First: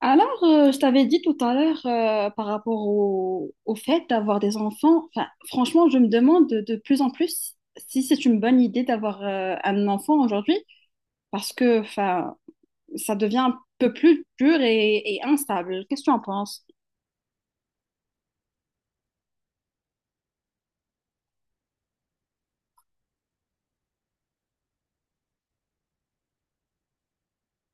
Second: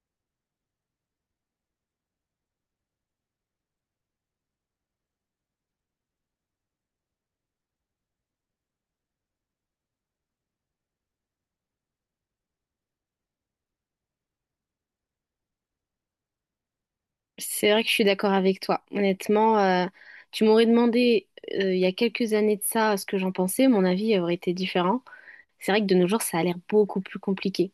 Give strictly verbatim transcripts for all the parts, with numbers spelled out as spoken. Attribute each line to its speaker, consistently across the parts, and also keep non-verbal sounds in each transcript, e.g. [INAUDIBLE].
Speaker 1: Alors, euh, je t'avais dit tout à l'heure euh, par rapport au, au fait d'avoir des enfants. Enfin, franchement, je me demande de, de plus en plus si c'est une bonne idée d'avoir euh, un enfant aujourd'hui parce que enfin, ça devient un peu plus dur et, et instable. Qu'est-ce que tu en penses?
Speaker 2: C'est vrai que je suis d'accord avec toi. Honnêtement, euh, tu m'aurais demandé euh, il y a quelques années de ça ce que j'en pensais, mon avis aurait été différent. C'est vrai que de nos jours, ça a l'air beaucoup plus compliqué.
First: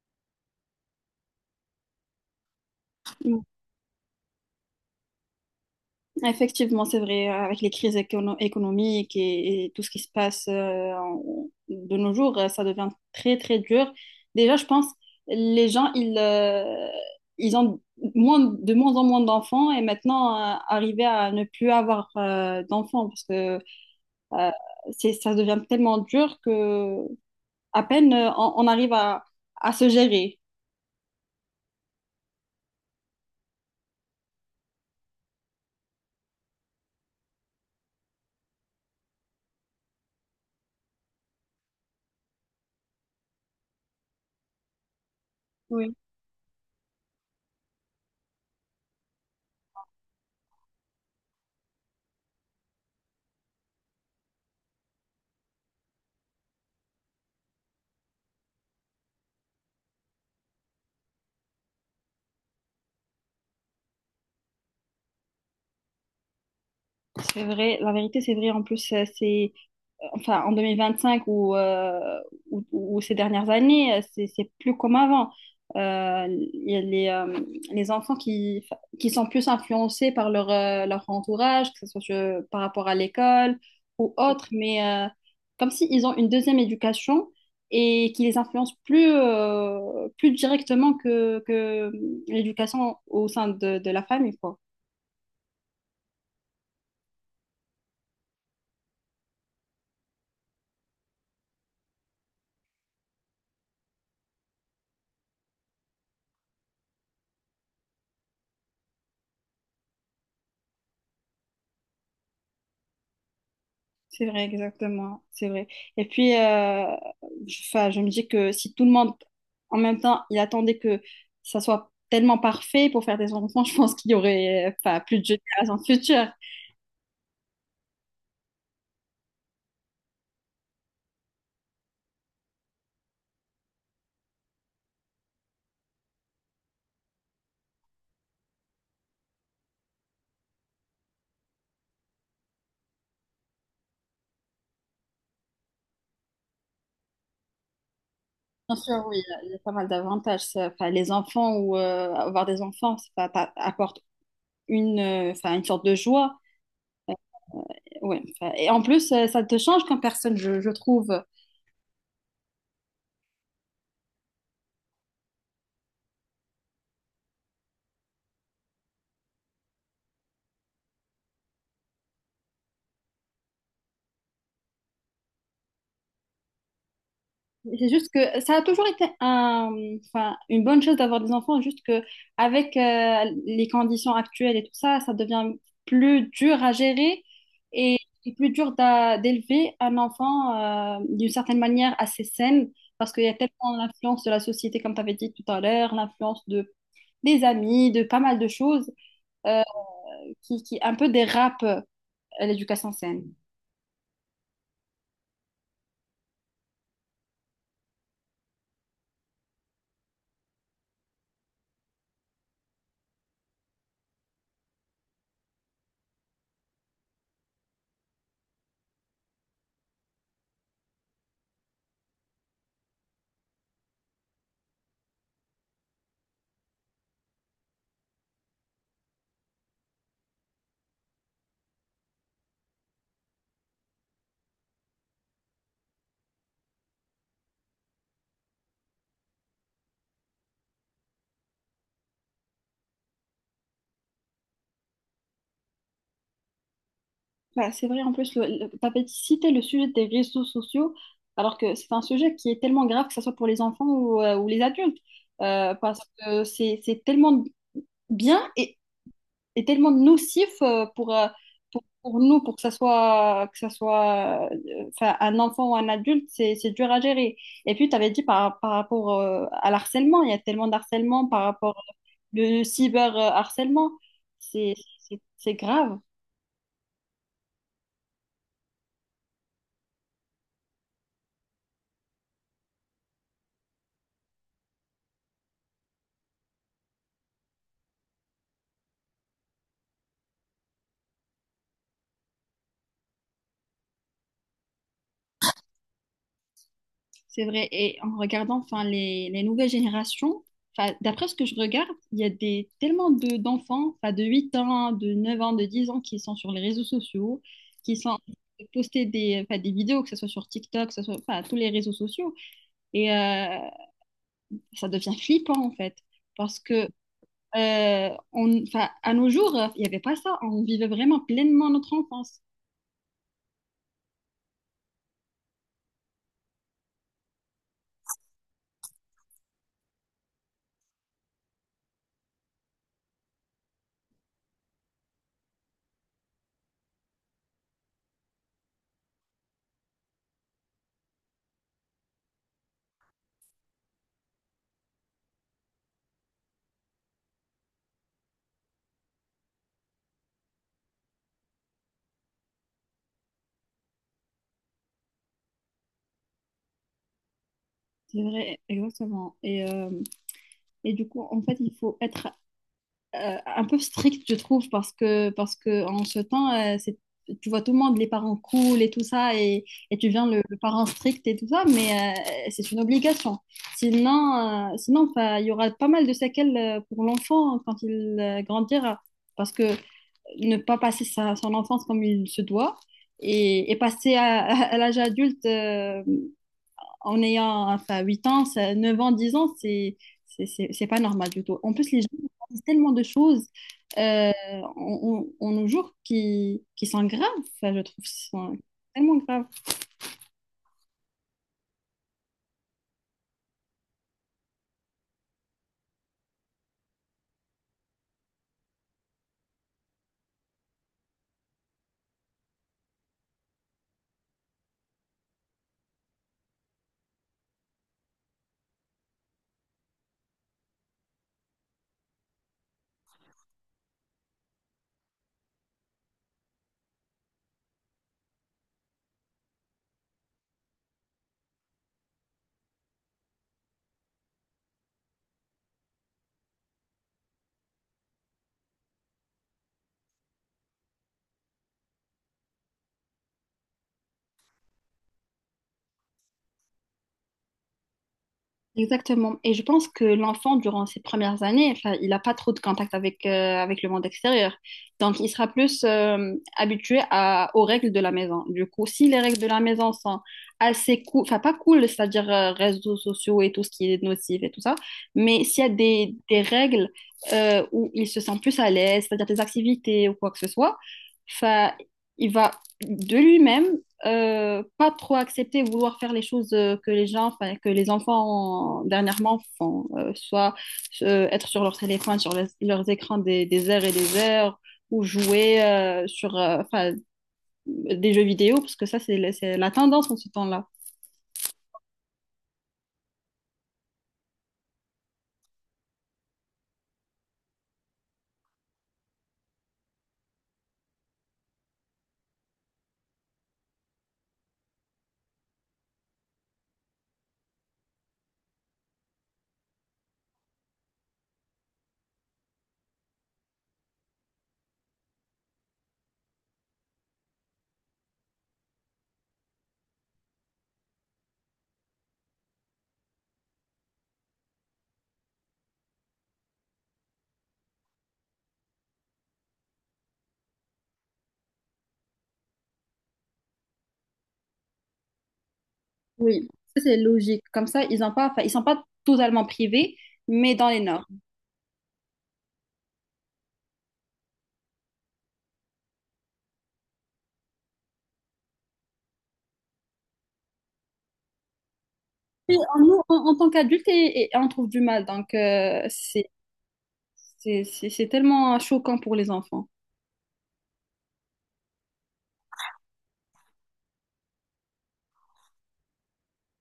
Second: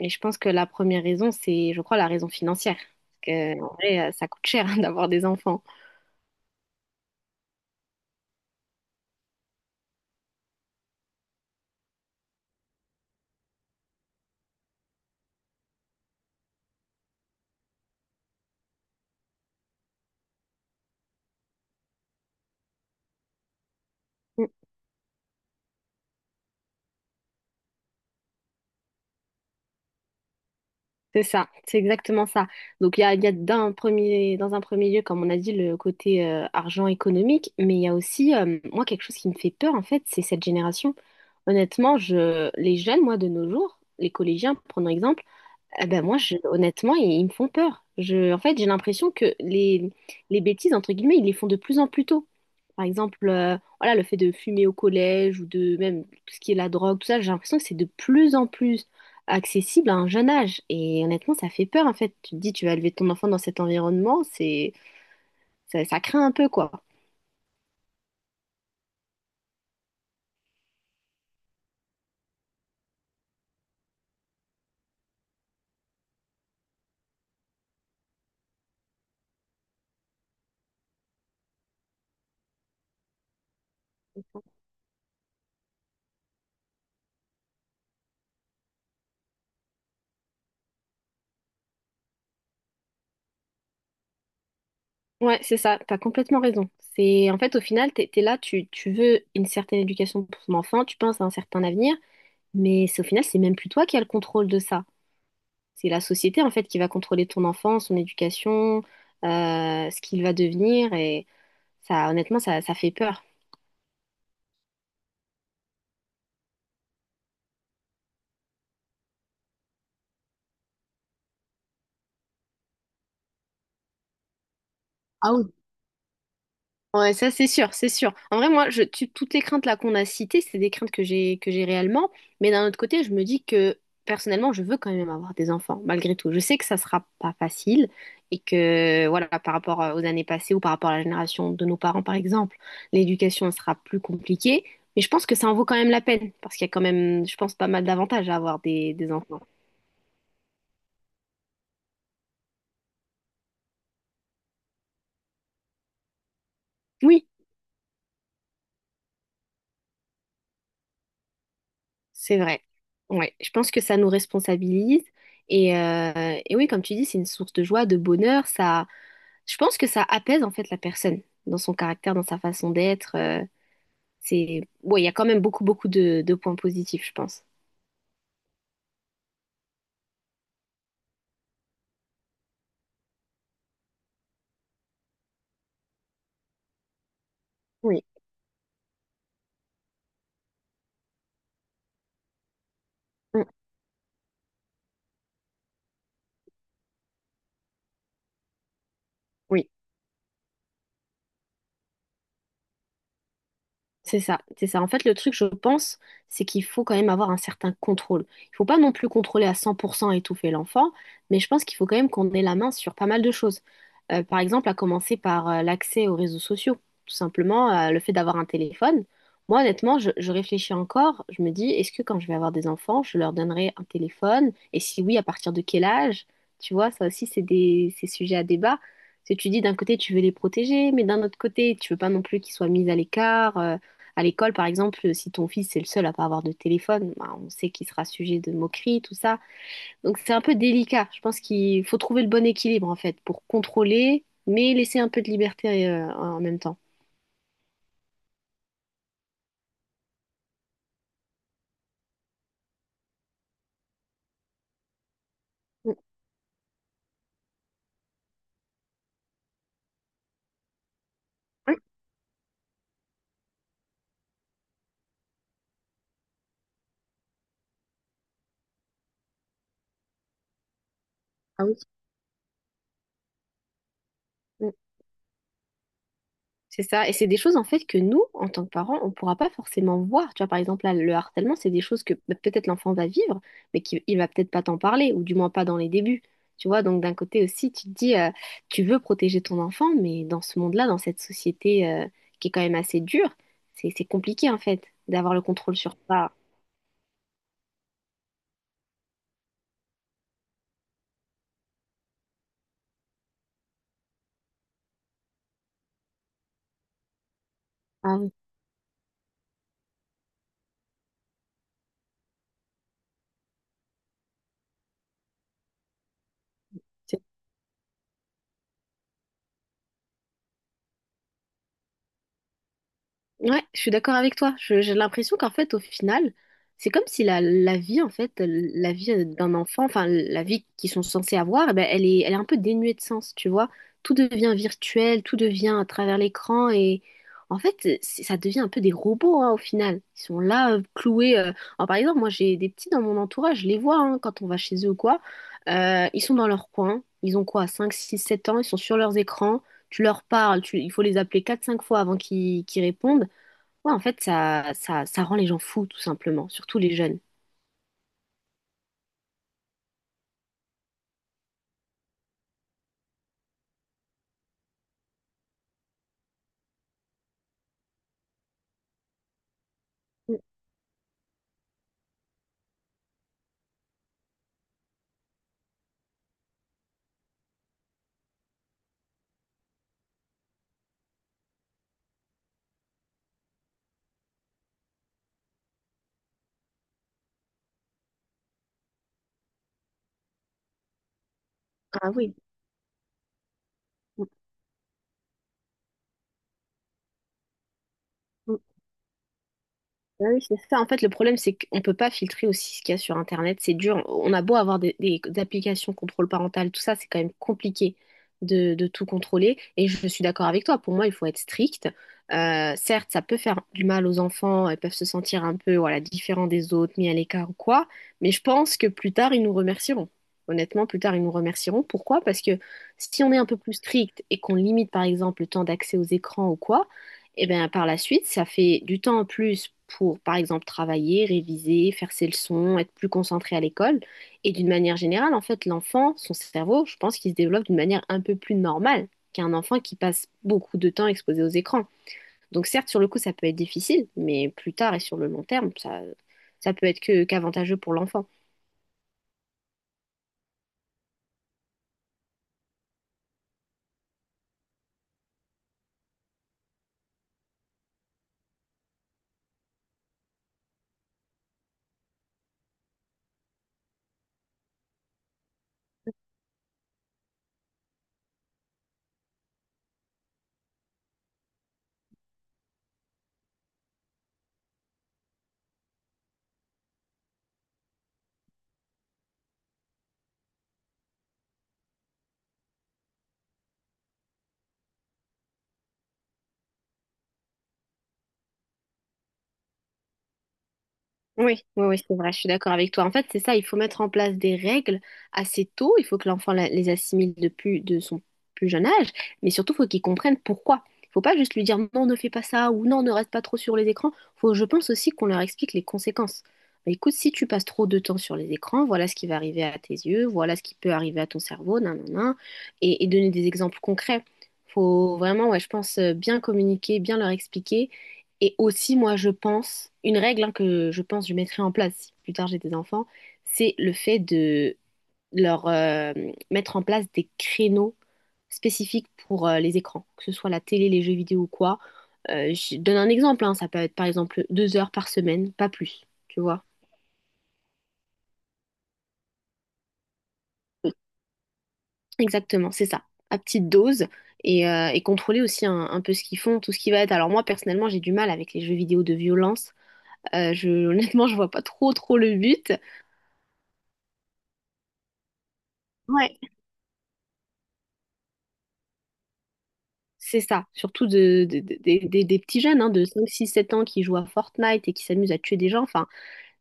Speaker 2: Et je pense que la première raison, c'est, je crois, la raison financière. Parce que, en vrai, euh, ça coûte cher [LAUGHS] d'avoir des enfants.
Speaker 1: Effectivement, c'est vrai, avec les crises écono- économiques et, et tout ce qui se passe euh, en- de nos jours, euh, ça devient très, très dur. Déjà, je pense, les gens, ils, euh, ils ont moins, de moins en moins d'enfants et maintenant, euh, arriver à ne plus avoir euh, d'enfants parce que euh, c'est, ça devient tellement dur que à peine euh, on, on arrive à, à se gérer.
Speaker 2: C'est ça, c'est exactement ça. Donc il y a, il y a d'un premier, dans un premier lieu, comme on a dit, le côté euh, argent économique, mais il y a aussi, euh, moi, quelque chose qui me fait peur, en fait, c'est cette génération. Honnêtement, je, les jeunes, moi, de nos jours, les collégiens, prenons exemple, ah
Speaker 1: Oui.
Speaker 2: ben moi, je- honnêtement, ils, ils me font peur. Je, en fait, j'ai l'impression que les, les bêtises, entre guillemets, ils les font de plus en plus tôt. Par exemple, euh, voilà, le fait de fumer au collège ou de même tout ce qui est la drogue, tout ça, j'ai l'impression que c'est de plus en plus accessible à un jeune âge. Et honnêtement, ça fait peur, en fait. Tu te dis, tu vas élever ton enfant dans cet environnement, c'est, ça, ça craint un peu, quoi.
Speaker 1: C'est vrai, la vérité, c'est vrai. En plus, euh, c'est enfin, en deux mille vingt-cinq ou, euh, ou, ou ces dernières années, euh, c'est c'est plus comme avant. Euh, Il y a les, euh, les enfants qui, enfin, qui sont plus influencés par leur, euh, leur entourage, que ce soit euh, par rapport à l'école ou autre, mais euh, comme s'ils ont une deuxième éducation et qui les influence plus, euh, plus directement que, que l'éducation au sein de, de la famille, quoi.
Speaker 2: Ouais, c'est ça, t'as complètement raison. C'est en fait au final, t'es, t'es là, tu, tu veux une certaine éducation pour ton enfant, tu penses à un certain avenir, mais c'est au final, c'est même plus toi qui as le contrôle de ça. C'est la société en fait qui va contrôler ton enfant, son éducation, euh, ce qu'il va devenir, et ça, honnêtement, ça, ça fait peur.
Speaker 1: C'est vrai, exactement, c'est vrai. Et puis, euh, je, 'fin, je me dis que si tout le monde, en même temps, il attendait que ça soit tellement parfait pour faire des enfants, [LAUGHS] je pense qu'il y aurait, enfin, plus de générations futures.
Speaker 2: Ouais, ça c'est sûr, c'est sûr. En vrai, moi, je, tu- toutes les craintes là qu'on a citées, c'est des craintes que j'ai que j'ai réellement. Mais d'un autre côté, je me dis que personnellement, je veux quand même avoir des enfants, malgré tout. Je sais que ça sera pas facile et que voilà, par rapport euh, aux années passées ou par rapport à la génération de nos parents, par exemple, l'éducation sera plus compliquée. Mais je pense que ça en vaut quand même la peine parce qu'il y a quand même, je pense, pas mal d'avantages à avoir
Speaker 1: Bien
Speaker 2: des,
Speaker 1: sûr,
Speaker 2: des
Speaker 1: oui,
Speaker 2: enfants.
Speaker 1: il y a pas mal d'avantages. Ça. 'Fin, les enfants ou euh, avoir des enfants, ça t'a- apporte une, euh, 'fin, une sorte de joie.
Speaker 2: Oui.
Speaker 1: Ouais, 'fin, et en plus, euh, ça te change comme personne, je, je trouve.
Speaker 2: C'est vrai. Ouais, je pense que ça nous responsabilise. Et, euh, et oui, comme tu dis, c'est une source de joie, de bonheur. Ça, je pense que ça apaise en fait la personne dans son caractère, dans sa façon d'être. euh, c'est, ouais, il y a quand même beaucoup, beaucoup de, de points positifs, je pense.
Speaker 1: C'est juste que ça a toujours été un, enfin, une bonne chose d'avoir des enfants, juste que avec euh, les conditions actuelles et tout ça, ça devient plus dur à gérer et,
Speaker 2: Oui.
Speaker 1: et plus dur d'a- d'élever un enfant euh, d'une certaine manière assez saine, parce qu'il y a
Speaker 2: Mm.
Speaker 1: tellement l'influence de la société, comme tu avais dit tout à l'heure, l'influence de, des amis, de pas mal de choses euh,
Speaker 2: Oui.
Speaker 1: qui, qui un peu dérapent euh, l'éducation saine.
Speaker 2: C'est ça, c'est ça. En fait, le truc, je pense, c'est qu'il faut quand même avoir un certain contrôle. Il faut pas non plus contrôler à cent pour cent et étouffer l'enfant, mais je pense qu'il faut quand même qu'on ait la main sur pas mal de choses. Euh, par exemple, à commencer par euh, l'accès aux réseaux sociaux. Tout simplement, euh, le fait d'avoir un téléphone. Moi, honnêtement, je, je réfléchis encore. Je me dis, est-ce que quand je vais avoir des enfants, je leur donnerai un téléphone? Et si oui, à partir de quel âge? Tu vois, ça aussi, c'est des, c'est sujet à débat. Parce que tu dis, d'un côté, tu veux les protéger, mais d'un autre côté, tu veux pas non plus qu'ils soient mis à l'écart. Euh, à l'école, par exemple, si ton fils est le seul à pas avoir de téléphone, bah, on sait qu'il sera sujet de moqueries, tout ça. Donc c'est un peu délicat. Je pense qu'il faut trouver le bon équilibre en fait pour contrôler, mais laisser un peu de liberté euh, en même temps.
Speaker 1: Bah, c'est vrai, en plus, le, tu avais cité le sujet des réseaux sociaux, alors que c'est un sujet qui est tellement grave, que ce soit pour les enfants ou, euh, ou les adultes, euh,
Speaker 2: Mm.
Speaker 1: parce que c'est c'est tellement bien et, et tellement nocif euh, pour, euh,
Speaker 2: Ouais.
Speaker 1: pour, pour nous, pour que ça soit, que ça soit euh, enfin, un enfant ou un adulte, c'est c'est dur à gérer. Et puis, tu avais dit par, par rapport euh, à l'harcèlement, il y a tellement d'harcèlement par
Speaker 2: Ah
Speaker 1: rapport
Speaker 2: oui.
Speaker 1: au cyberharcèlement, c'est c'est- c'est grave.
Speaker 2: C'est ça, et c'est des choses en fait que nous, en tant que parents, on ne pourra pas forcément voir. Tu vois, par exemple, là, le harcèlement, c'est des choses que bah, peut-être l'enfant va vivre, mais qu'il il va peut-être pas t'en parler, ou du moins pas dans les débuts. Tu vois, donc d'un côté aussi, tu te dis, euh, tu veux protéger ton enfant, mais dans ce monde-là, dans cette société euh, qui est quand même assez dure, c'est c'est compliqué en fait d'avoir le contrôle sur ça.
Speaker 1: C'est vrai. Et en regardant enfin, les, les nouvelles générations, enfin, d'après ce que je regarde, il y a des, tellement de, d'enfants, enfin, de huit ans, de neuf ans, de dix ans, qui sont sur les réseaux sociaux, qui
Speaker 2: Ah
Speaker 1: sont
Speaker 2: oui.
Speaker 1: poster des, enfin, des vidéos, que ce soit sur TikTok, que ce soit enfin, tous les réseaux sociaux. Et euh, Ça devient flippant, en fait. Parce que euh, on, enfin, à nos jours, il n'y avait pas ça. On vivait vraiment pleinement notre enfance.
Speaker 2: Ouais, je suis d'accord avec toi. Je- J'ai l'impression qu'en fait, au final, c'est comme si la, la vie, en fait, la vie euh, d'un enfant, enfin, la vie qu'ils sont censés avoir, eh ben, elle est, elle est un peu dénuée de sens, tu vois. Tout devient virtuel, tout devient à travers l'écran et en fait, c'est- ça devient un peu des robots, hein, au final. Ils sont là, euh, cloués. euh. Alors, par exemple, moi, j'ai des petits dans mon entourage, je les vois hein, quand on va chez eux ou quoi. Euh, ils sont dans leur coin. Ils ont quoi, cinq six sept ans, ils sont sur leurs écrans. Tu leur parles, tu- il faut les appeler quatre cinq fois avant qu'ils qu'ils répondent. Ouais, en fait, ça, ça, ça rend les gens fous, tout simplement, surtout les jeunes.
Speaker 1: C'est vrai, exactement. Et, euh, et du coup, en fait, il faut être euh, un peu strict, je trouve, parce que, parce que en ce temps, euh, c'est- tu vois tout le monde, les parents cool et tout ça, et, et tu viens
Speaker 2: Mm.
Speaker 1: le, le parent strict et tout ça, mais euh, c'est une obligation. Sinon, euh, sinon enfin, il y aura pas mal de séquelles euh, pour l'enfant quand il euh, grandira, parce que ne pas passer sa, son enfance comme il se doit et, et passer à, à à l'âge adulte. Euh, en ayant enfin, huit ans, ça- neuf ans, dix ans, c'est c'est c'est- c'est pas normal du tout. En plus, les gens
Speaker 2: Ah oui.
Speaker 1: disent tellement de choses
Speaker 2: Mm.
Speaker 1: euh, en, en- en nos jours qui, qui sont graves, enfin, je trouve, qui sont tellement graves.
Speaker 2: Ah oui, c'est ça. En fait, le problème, c'est qu'on ne peut pas filtrer aussi ce qu'il y a sur Internet. C'est dur. On a beau avoir des, des applications contrôle parental, tout ça, c'est quand même compliqué de, de tout contrôler. Et je suis d'accord avec toi. Pour moi, il faut être strict. Euh, certes, ça peut faire du mal aux enfants. Ils peuvent se sentir un peu, voilà, différents des autres, mis à l'écart ou quoi. Mais je pense que plus tard, ils nous remercieront. Honnêtement, plus tard, ils nous remercieront. Pourquoi? Parce que si on est un peu plus strict et qu'on limite, par exemple, le temps d'accès aux écrans ou quoi, et bien, par la suite, ça fait du temps en plus pour, par exemple, travailler, réviser, faire ses leçons, être plus concentré à l'école. Et d'une manière générale, en fait, l'enfant, son cerveau, je pense qu'il se développe d'une manière un peu plus normale qu'un enfant qui passe beaucoup de temps exposé aux écrans. Donc, certes, sur le coup, ça peut être difficile, mais plus tard et sur le long terme, ça, ça peut être que, qu'avantageux pour l'enfant.
Speaker 1: Exactement. Et je pense que l'enfant, durant ses premières années, enfin, il n'a pas trop de contact avec, euh, avec le monde extérieur. Donc, il sera plus euh, habitué à- aux règles de la maison. Du coup, si les règles de la maison sont assez cool, enfin, pas cool, c'est-à-dire euh, réseaux sociaux et tout ce qui est nocif et tout ça, mais s'il y a des, des règles euh, où il se sent plus à l'aise, c'est-à-dire des activités ou quoi que ce soit, enfin, il va de lui-même euh, pas trop accepter, vouloir faire les choses euh, que les gens, enfin, que les enfants euh, dernièrement font, euh, soit euh, être sur leur téléphone, sur les- leurs écrans des, des heures et des heures, ou jouer euh, sur euh, enfin, des jeux vidéo, parce que ça, c'est la- c'est la tendance en ce temps-là.
Speaker 2: Oui, oui, oui, c'est vrai, je suis d'accord avec toi. En fait, c'est ça, il faut mettre en place des règles assez tôt, il faut que l'enfant la- les assimile depuis de son plus jeune âge, mais surtout, il faut qu'il comprenne pourquoi. Il faut pas juste lui dire non, ne fais pas ça ou non, ne reste pas trop sur les écrans. Faut, je pense aussi qu'on leur explique les conséquences. Bah, écoute, si tu passes trop de temps sur les écrans, voilà ce qui va arriver à tes yeux, voilà ce qui peut arriver à ton cerveau, nan, nan, nan, et, et donner des exemples concrets. Faut vraiment, ouais, je pense, euh, bien communiquer, bien leur expliquer et aussi, moi, je pense, une règle hein, que je pense que je mettrai en place si plus tard j'ai des enfants, c'est le fait de leur euh, mettre en place des créneaux spécifiques pour euh, les écrans, que ce soit la télé, les jeux vidéo ou quoi. Euh, je donne un exemple, hein, ça peut être par exemple deux heures par semaine, pas plus, tu
Speaker 1: Oui,
Speaker 2: vois.
Speaker 1: ça, c'est logique. Comme ça, ils ont pas, enfin, ils sont pas totalement privés, mais dans les normes.
Speaker 2: Exactement, c'est ça, à petite dose et, euh, et contrôler aussi un, un peu ce qu'ils font, tout ce qui va être. Alors moi personnellement j'ai du mal avec les jeux vidéo de violence. Euh, je, [LAUGHS] honnêtement je vois pas trop trop le
Speaker 1: Et
Speaker 2: but.
Speaker 1: en- nous, en, en tant qu'adultes, et, et on trouve du mal, donc euh, c'est
Speaker 2: Ouais.
Speaker 1: c'est- c'est- c'est tellement choquant pour les enfants.
Speaker 2: C'est ça, surtout de, de- de- des des- des petits jeunes hein, de cinq six sept ans qui jouent à Fortnite et qui s'amusent à tuer des gens. Enfin,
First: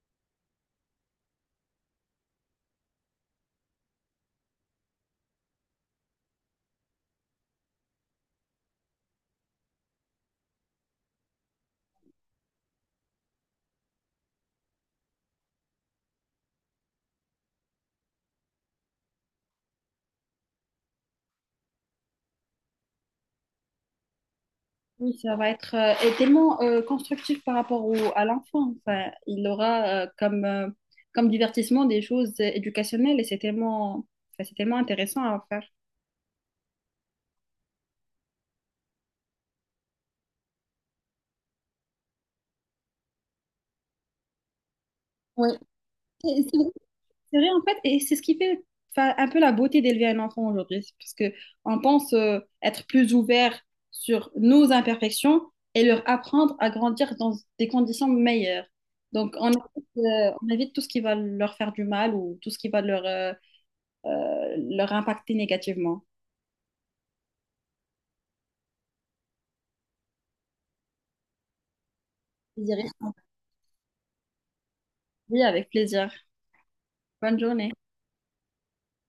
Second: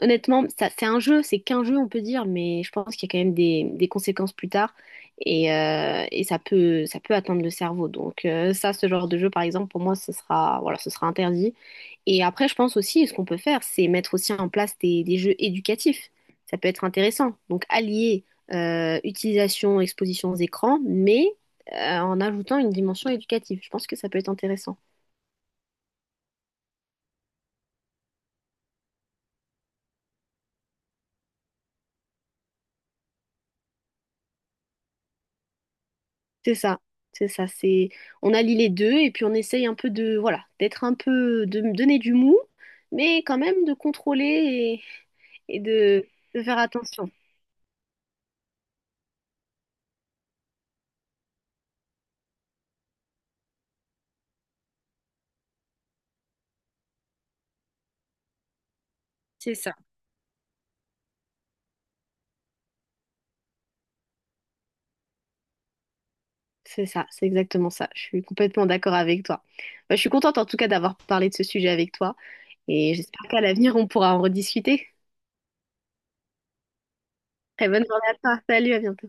Speaker 2: honnêtement, ça, c'est un jeu, c'est qu'un jeu, on peut dire, mais je pense qu'il y a quand même des, des conséquences plus tard et, euh, et ça peut, ça peut atteindre le cerveau. Donc euh, ça, ce genre de jeu, par exemple, pour moi, ce sera, voilà, ce sera interdit. Et après, je pense aussi, ce qu'on peut faire, c'est mettre aussi en place des, des jeux éducatifs. Ça peut être intéressant. Donc allier euh, utilisation, exposition aux écrans, mais euh, en ajoutant une dimension éducative. Je pense que ça peut être intéressant.
Speaker 1: Oui, ça va être euh, et tellement euh, constructif par rapport au, à l'enfant. Enfin, il aura euh, comme, euh, comme divertissement des choses euh, éducationnelles et c'est tellement, enfin, c'est tellement intéressant à faire.
Speaker 2: C'est ça, c'est ça, c'est on allie les deux et puis on essaye un peu de voilà, d'être un peu de me donner du mou, mais quand même de contrôler
Speaker 1: Oui,
Speaker 2: et, et de, de
Speaker 1: et c'est
Speaker 2: faire
Speaker 1: vrai,
Speaker 2: attention.
Speaker 1: c'est vrai en fait, et c'est ce qui fait enfin, un peu la beauté d'élever un enfant aujourd'hui, c'est parce que on pense euh, être plus ouvert sur nos imperfections et leur apprendre à grandir dans des conditions meilleures. Donc on
Speaker 2: C'est ça.
Speaker 1: évite, euh, on évite tout ce qui va leur faire du mal ou tout ce qui va leur, euh, euh, leur impacter négativement.
Speaker 2: C'est ça, c'est exactement ça. Je suis complètement d'accord avec toi. Bah, je suis contente en tout cas d'avoir parlé de ce sujet avec toi
Speaker 1: Vous irez
Speaker 2: et j'espère qu'à l'avenir on pourra en rediscuter.
Speaker 1: avec plaisir. Bonne
Speaker 2: Très
Speaker 1: journée.
Speaker 2: bonne journée à toi. Salut, à bientôt.